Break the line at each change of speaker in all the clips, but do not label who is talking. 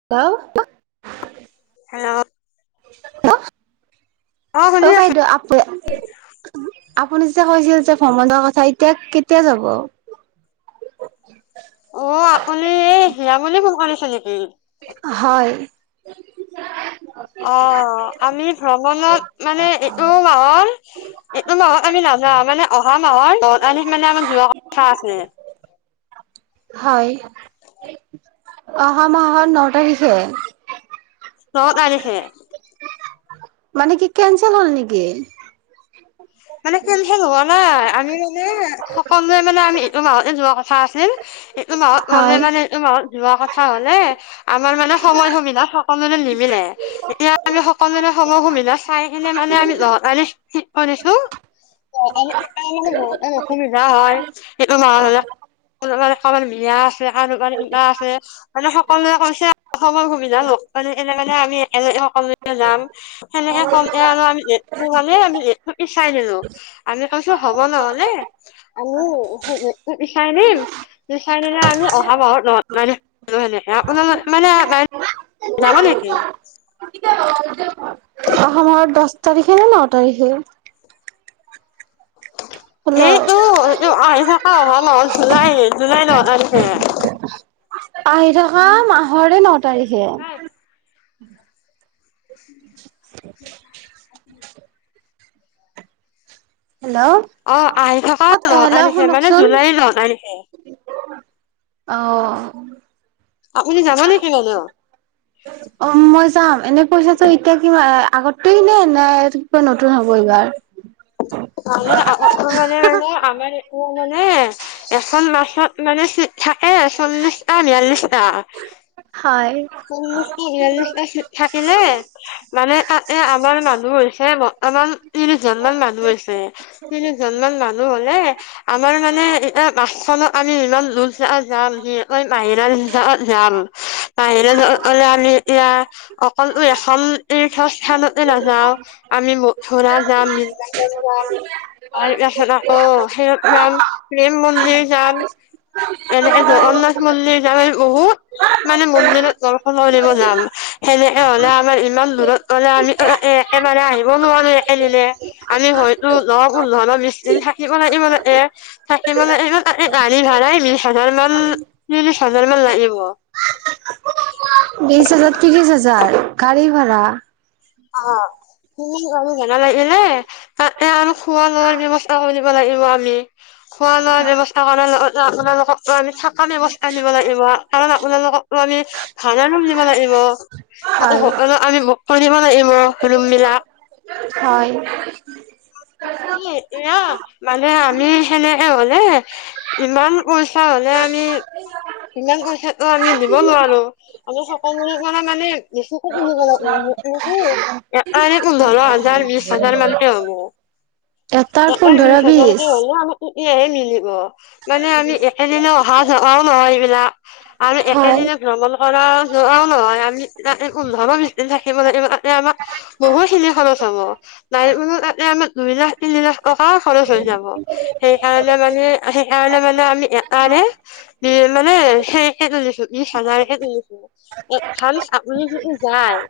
Hello
hello.
[unintelligible]
অ
ক
শুনি আছো
বাইদেউ আপ। আপুনি যেতিয়া কৈছিল যে ভ্ৰমণৰ কথা এতিয়া কেতিয়া যাব।
অ' আপুনি এই হীৰামনী ফোন কৰিছে নেকি।
হয়।
অ'আমি ভ্ৰমণত মানে এইটো মাহৰ এইটো মাহত আমি নাযাওঁ মানে অহা মাহত ন তাৰিখ মানে আমাৰ যোৱা কথা আছিলে।
হয়, অহা মাহত। নট আহিছে।
ন' তাৰিখে।
মানে কি কেনঞ্চেল হ'ল নেকি?
মানে কেনচেল হোৱা নাই, আমি মানে সকলোৱে মানে আমি এইটো মাহতে যোৱা কথা আছিল। এইটো মাহত গলে
হয়
মানে, এইটো মাহত যোৱা কথা হলে, আমাৰ মানে সময় সুবিধা সক মানে নিমিলে। এতিয়া আমি সকলোৰে সময় সুবিধা চাই কিনে মানে, আমি লগ মানে ঠিক কৰিছো। বহুত অসুবিধা হয়, সেইটো ন, কাবাৰ বিয়া। আছে কাৰোবাৰ কিবা আছে, মানে সকলোৱে কৈছে সময় সুবিধা এনে। আমি এনেকে কম যাম সেনেকে কম আৰু আমি, আমি চাই দিলোঁ, আমি কৈছো হব নহলে আমি বিচাই নিম। বিচাৰি নিলে আমি অহা মা ন মানে [unintelligible] মানে। যাবা নেকি?
[unintelligible] অহা মাহৰ দহ তাৰিখে নে, ন' তাৰিখে? হেল্ল'
এইটো এইটো আহি থকা অহা মাহৰ জুলাই, জুলাই ন' তাৰিখে।
আহি থকা মাহৰে ন' তাৰিখে।
[unintelligible] [unintelligible]
হেল্ল'?
অ' আহি থকা ন'
হেল্ল'
তাৰিখে, মানে
শুনকচোন
জুলাই ন' তাৰিখে।
অ'।
আপুনি যাবা নেকি লগত?
অ' মই যাম, এনেই পইচাটো এতিয়া কিমান ত এনে নাই, কিবা নতুন হ'ব এইবাৰ।
আমাৰ আ মানে মানে আমাৰ এ মানে। এখন বাছত মানে, চি থাকে, চল্লিশটা বিৰাল্লিছটা,
হয়
চল্লিশটা বিয়াল্লিছটা। থাকিলে, মানে তাতে আমাৰ মানুহ হৈছে, আমাৰ ত্ৰিশজন মান মানুহ। হৈছে তিনিজনমান মানুহ হলে। আমাৰ মানে এয়া বাছখনত আমি ইমান জো চা যাম। বিশষকৈ বাহিৰা জ জাল। বাহিৰা [unintelligible] অকল এখন তীৰ্থ স্থানতে নাযাওঁ, আমি ঘৰা যাম। যাম, তাৰপিছত আকৌ হেয়ত যাম। প্ৰেম মন্দিৰ যাম। এনে জগন্নাথ মন্দিৰ [unintelligible] মানে মন্দিৰত দৰ্শন কৰিব যাম। সেনেকে হলে আমাৰ ইমান দূৰত। গলে আমি অ' একেবাৰে আহিব নোৱাৰো একেদিনে। আমি হয়তো ন, পোন্ধৰ, বিশ দিন, থাকিব লাগিব তাতে। থাকিব লাগিব মানে গাড়ী ভাড়াই বিশ হাজাৰ মান, ত্ৰিশ হাজাৰ মান লাগিব।
বিশ হাজাৰ, ত্ৰিশ হাজাৰ গাড়ী ভাড়া?
অ'। উম' আৰু ভাড়া লাগিলে, তাতে আৰু খোৱা লোৱাৰ ব্যৱস্থা কৰিব লাগিব আমি। খোৱা লোৱা ব্যৱস্থা কাৰণে আপোনালোকক মানে থাকা ব্যৱস্থা নিব লাগিব। কাৰণ আপোনালোকক ত' আমি ভাৰা ৰুম দিব লাগিব, আৰু
হয়
সকলো আমি [unintelligible] কৰি দিব লাগিব ৰুম বিলাক।
হয়!
মানে আমি সেনেকে হলে, ইমান পইচা হ'লে আমি ইমান পইচাটো আমি দিব নোৱাৰো। আমি সকলোৰে কাৰণে মানে বেছিকে কিনিব লাগিব [unintelligible] জাৰ বিশ হাজাৰ মানকে হ'ব।
এটাৰ
অকল
পোন্ধৰ
বিশ হাজাৰকৈ হ'লেও [unintelligible] তেতিয়াহে মিলিব মানে আমি একেদিনাই অহা যোৱাও নহয় এইবিলাক। আৰু
হয়
একেদিনাই ভ্ৰমণ কৰা আও যোৱাও নহয় আমি তাতে পোন্ধৰ বিছদিন থাকিব লাগিব, তাতে আমাক বহুতখিনি খৰছ হ'ব নাই মানে তাতে আমাৰ দুই লাখ তিনি লাখ টকা খৰচ হৈ যাব। সেইকাৰণে মানে সেইকাৰণে মানে আমি [unintelligible] ই মানে সেইকে তুলিছো বিছ হাজাৰকৈ তুলিছো। এডভান্স আপুনি যদি যায়।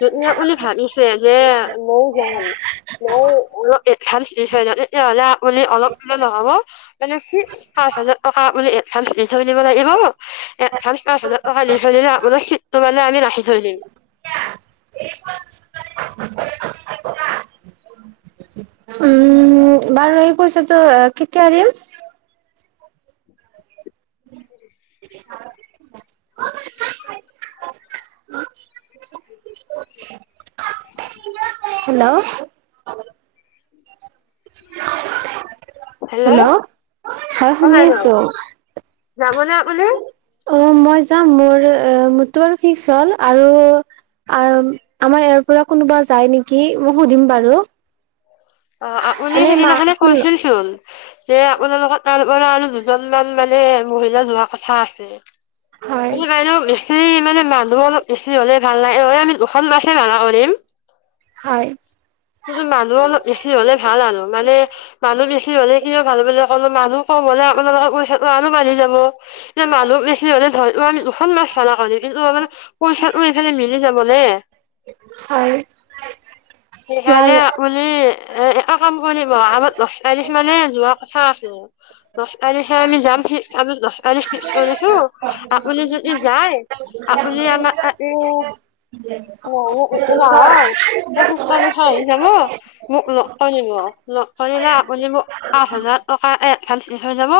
যদি আপুনি ভাবিছে যে মইও যাম, ময়ো অলপ এডভান্স দি থৈ যাওঁ তেতিয়া হ'লে আপুনি অলপ‌ দিলে নহ'ব মানে কি পাঁচ হাজাৰ টকা আপুনি এডভান্স দি থৈ যাব লাগিব এডভান্স পাঁচ হাজাৰ টকা দি থৈ দিলে আপোনাৰ ছিটটো মানে আমি ৰাখি থৈ দিম।
[inaudible] উম বাৰু এই পইচাটো কেতিয়া দিম। [inaudible]
[inaudible]
হেল্ল'!
হেল্ল' অ'
হয় শুনি
বাইদেউ
আছো
যাবনে আপুনি?
অ' মই যাম মোৰ মোৰটো আৰু ফিক্স হ'ল আৰু আও আমাৰ ইয়াৰ পৰা কোনোবা যায় নেকি মই সুধিম বাৰু।
অ' আপুনি
এনেই মা
সেইদিনাখোনে
শুন
কৈছিল চোন। যে আপোনাৰ লগত [unintelligible] দুজনমান মানে মহিলা যোৱাৰ কথা আছে।
হয়
[inaudible] এই মানে মানু্হ অলপ বেছি হ'লে ভাল লাগে আমি দুখন বাছেই অৰ্ডাৰ কৰি দিম
হয়।
কিন্তু মানুহ অলপ বেছি হ'লে ভাল আৰু মানে মানুহ বেছি হ'লে কিয় ভাল বুলি ক'‌লো মানুহ কম হ'লে আপোনালোকৰ পইচা আৰু মানুহ যাব, এতিয়া মানুহ বেছি হ'লে ধৰিল আমি দুখন বাছ অৰ্ডাৰ কৰিলোঁ [unintelligible] টো এইফালে মিলি যাব নে?
হয়। বাৰ
সেইকাৰণে আপুনি এ এটা কাম কৰিব আমাৰ দছ তাৰিখ মানে যোৱা কথা আছে। দহ তাৰিখে আমি যাম ফিক্স আমি দহ তাৰিখ ফিক্স কৰিছোঁ আপুনি যদি যায়‌। আপুনি আমাক আৰু [inaudible] হেল্ল' মোক লগ কৰিব লগ কৰিলে আপুনি মোক পাঁচ হাজাৰ টকা এডভান্স ভান্স দি থৈ যাব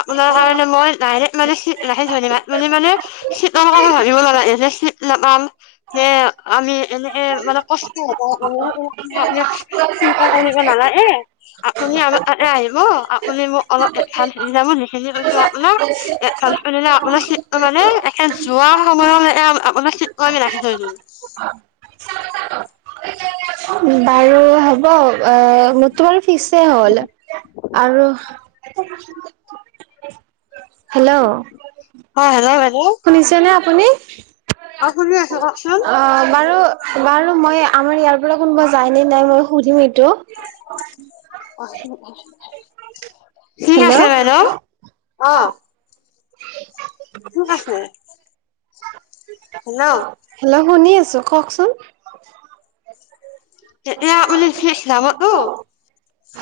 আপোনাৰ কাৰণে মই ডাইৰেক্ট মানে ছিট ৰাখি থৈ দিম, আপুনি মানে ছিটৰ কথা ভাবিব নালাগে যে ছিট নাপাম যে আমি এনেকে মানে কষ্ট হ'ব [unintelligible] চিন্তা কৰিব নালাগে। আপুনি আগতে আহিব আপুনি মোক অলপ এডভান্স দি যাম সিখিনি কৈছো আপোনাক। [unintelligible]
বাৰু হ'ব অ' মোৰতো বাৰু ফিক্সে এ হ'ল আৰু [inaudible] হেল্ল'।
অ' হেল্ল, হেল্ল
শুনিছেনে আপুনি?
অ' শুনি আছোঁ কওক।
অ' বাৰু বাৰু মই আমাৰ ইয়াৰ পৰা কোনোবা যায়নে নাই মই সুধিম এইটো।
ঠিক আছে
হেল্ল'
বাৰু অ' ক'ত আছে? হেল্ল।
হেল্ল' শুনি আছোঁ কওকচোন।
[unintelligible]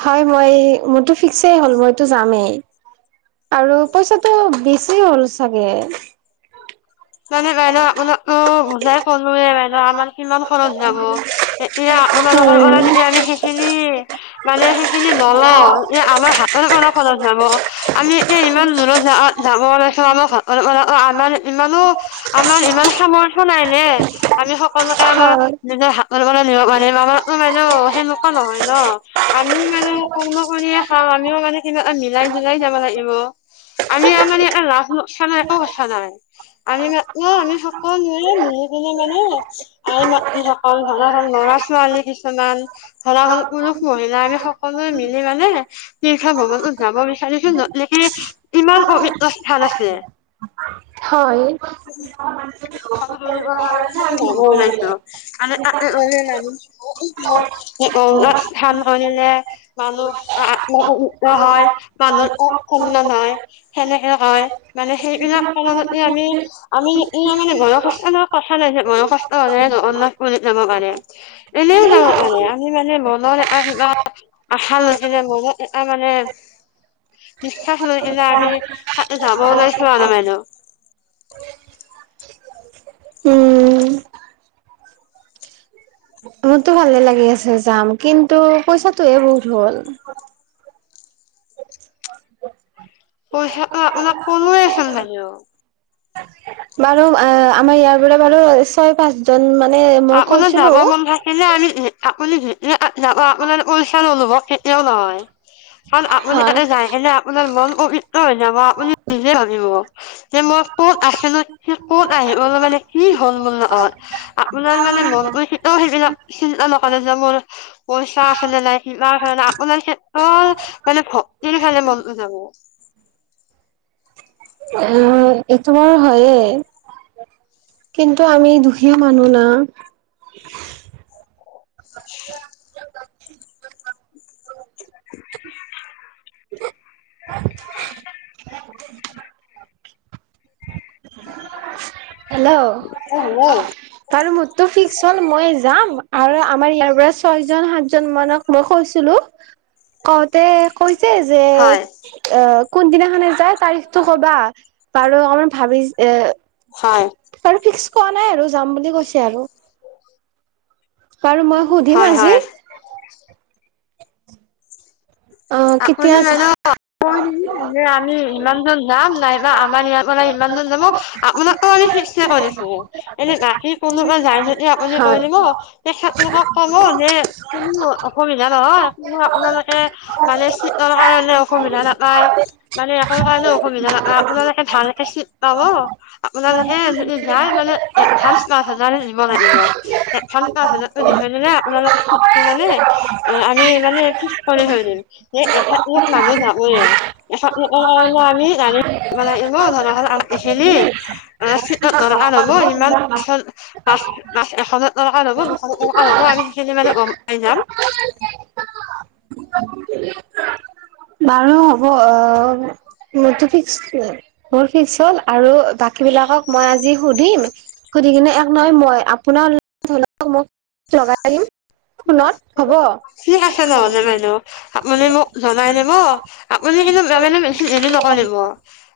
হয় মই মোৰতো ফিক্সই হ'ল মইতো যামেই। আৰু পইচাটো বেছি হ'ল চাগে।
[unintelligible] আমাৰ কিমান খৰত যাব। এতিয়া আপোনালোকৰ কাৰণে আমি সেইখিনি। মানে সেইখিনি নলওঁ এ আমাৰ হাতৰ পৰা খৰচ যায়। [unintelligible] আমাৰ ইমান সামৰ্থ নাই নে আমি সকলো আমাৰ সকলোতে আমাৰ
হয়।
নিজৰ [unintelligible] সেনেকুৱা নহয় ন' আমিও মানে কৰ্ম কৰিয়ে খাওঁ আমিও মানে কিবা এটা মিলাই জুলাই যাব লাগিব। আমি আমাৰ ইয়াতে লাভ‌ লোকচান একো কথা নাই। আমি অ' আমি সকলোৰে মিলি পিনে মানে [unintelligible] লৰা ছোৱালী কিছুমান। ধৰা হ'ল পুৰুষ মহিলা আমি সকলোৱে মিলি মানে তীৰ্থ ভ্ৰৱন টোত যাব বিচাৰিছো য'ত কিমান পবিত্ৰ স্থান আছে।
হয়।
[unintelligible] [unintelligible] [unintelligible] সেনেকে হয় মানে সেইবিলাক কাৰণতে আমি আমি ই মানে বয়সস্থৰ লগত কথা নাই যে মনৰ কষ্ট হ'লেহে [unintelligible] যাব পাৰে। এনেও যাওঁ মানে আমি মানে মনৰ এটা কিবা [unintelligible] আশা লৈ পেলাই মনত এটা মানে বিশ্বাস লৈ কেনে আমি তাতে যাব ওলাইছিলো আৰু
উম
[inaudible]
মোৰতো ভালে লাগি আছে যাম। কিন্তু পইচাটোহে বহুত হ'ল।
পইচাটো আপোনাক ক'লোৱে চোন বাইদেউ।
বাৰু আ আমাৰ ইয়াৰ পৰা বাৰু ছয় পাঁচজন মানে মই কৈছিলো
সিদিনা আপুনি যি দিনা যাব আপোনাৰ পইছাৰ অনুভৱ কেতিয়াও নহয়। কাৰণ আপুনি
হয়
তাতে যায় কেনে আপোনাৰ মন পবিত্ৰ হৈ যাব আপুনি নিজে ভাবিব। যে মই ক'ত আছিলো এতিয়া ক'ত আহি গলোঁ মানে কি হ'ল মোৰ লগত। [unintelligible] মানে মনটোৱে কেতিয়াও সেইবিলাক চিন্তা নকৰে যে মোৰ পইচা আছে নে নাই [unintelligible] কাৰণে আপোনাৰ কেৱল মানে ভক্তিৰ কাৰণে মনটো যাব।
উম এইটো বাৰু হয়ে। কিন্তু আমি দুখীয়া মানুহ না। [inaudible]
[inaudible]
হেল্ল'! আৰু মোৰটো ফিক্স হ'ল মই যাম আৰু আমাৰ ইয়াৰ পৰা ছয় জন সাতজন মানক মই কৈছিলো কওঁতে কৈছে যে
হয়
অ' কোনদিনাখনে যায় তাৰিখটো ক'বা। বাৰু অকমান ভাবিছ এ
হয়
আৰু ফিক্স কৰা নাই আৰু যাম বুলি কৈছে আৰু। বাৰু মই সুধিম
হয়
আজি।
হয়
আহ কেতিয়া
[unintelligible] [unintelligible] আমি ইমানজন যাম নাইবা আমাৰ ইয়াৰপৰা ইমানজন যাব আপোনাকটো আমি ফিক্সে কৰি লৈছোঁ। এনে বাকী কোনোবা যায় যদি আপুনি কৈ
হয়
দিব। তেখেতলোকক ক'ব যে কোনো অসুবিধা নহয় সেইকাৰণে আপোনালোকে মানে চিটৰ কাৰণে অসুবিধা নাপায় মানে [unintelligible] কাৰণে অসুবিধা নাপায়। আপোনালোকে ভালকে চিট পাব। আপোনালোকে যদি যাই মানে এ ভাল [unintelligible] দিব লাগিব। এডভান্স পাঁচ হাজাৰটো দি থৈ দলে আপোনালোকে চিটটো পালে। এ আমি মানে ফিক্স কৰি থৈ দিম। যে এখেতলোক মানুহ যাবই। এখেত লোকৰ কাৰণে আমি [unintelligible] [unintelligible] [unintelligible]
বাৰু হ'ব অ'। মোৰটো ফিক্স। মোৰ ফিক্স হ'ল আৰু বাকী বিলাকক মই আজি সুধিম সুধি কিনে এক নহয় মই আপোনাৰ [unintelligible] মোক লগাই দিম ফোনত হ'ব
ঠিক আছে নহ'লে বাইদেউ। আপুনি মোক জনাই দিব। আপুনি কিন্তু মানে বেছি দেৰি নকৰিব।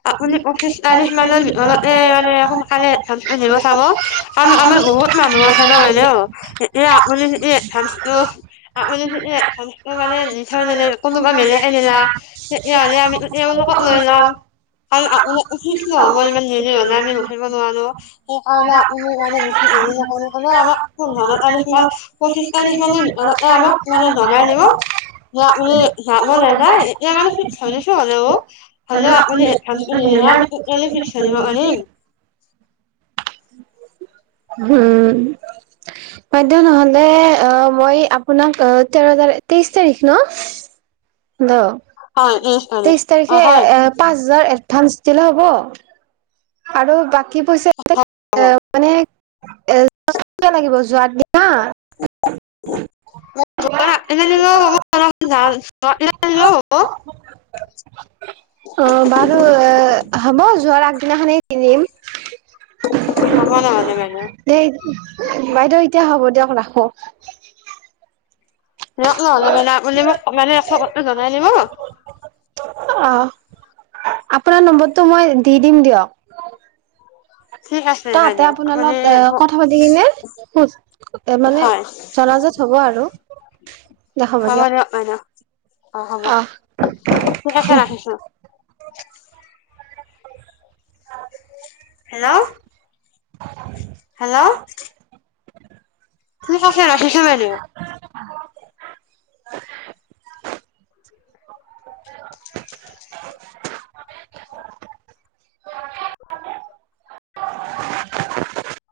আপুনি পঁচিশ তাৰিখ মানৰ ভিতৰতে মানে সোনকালে [unintelligible] চাব কাৰণ আমাৰ বহুত মানুহ আহে ন বাইদেউ। এতিয়া আপুনি যদি [unintelligible] কোনোবা [unintelligible] তেতিয়াহ'লে আমি তেওঁলোকক লৈ ল'ম। [unintelligible] তেনেহ'লে আমাৰ পোন্ধৰ তাৰিখ নে পঁচিশ তাৰিখ মানৰ ভিতৰতে আমাক মানে জনাই দিব। যে আপুনি যাব নে নাযায়। নাই এতিয়া [unintelligible] হ'লেও আপুনি এডভান্সটো দিলেহে আমি তেতিয়ালে ৰিব পাৰিম।
হম। বাইদেউ নহ'লে অ' মই আপোনাক, অ' তেৰ তাৰিখ তেইশ তাৰিখ ন? তেইশ তাৰিখে এ পাঁচ হাজাৰ এডভাঞ্চ দিলে হ'ব? আৰু বাকী পইচা
[inaudible]
এ মানে [unintelligible] লাগিব যোৱাৰ দিনা।
যোৱাৰ আগদিনা দিলেও হ'ব [unintelligible] দিলেও হ'ব।
অ, বাৰু এ হ'ব যোৱাৰ আগদিনাখনে কিনিম।
[unintelligible] [unintelligible]
দেই, বাইদেউ এতিয়া হ'ব দিয়ক ৰাখো।
ৰক নহ'লে মানে আপুনি মোক [unintelligible] [unintelligible] জনাই দিব।
অ' আপোনাৰ নম্বৰটো মই দি দিম দিয়ক। তাতে আপোনালোক এ কথা পাতি কিনে খোজ এ মানে জনাজাত হ'ব আৰু।
হ'ব দিয়ক বাৰু। অ, হ'ব
অ'
ঠিক আছে ৰাখিছোঁ। হেল্ল! '
[unintelligible]
হেল্ল'! ঠিক আছে ৰাখিছোঁ বাইদেউ।
[unintelligible]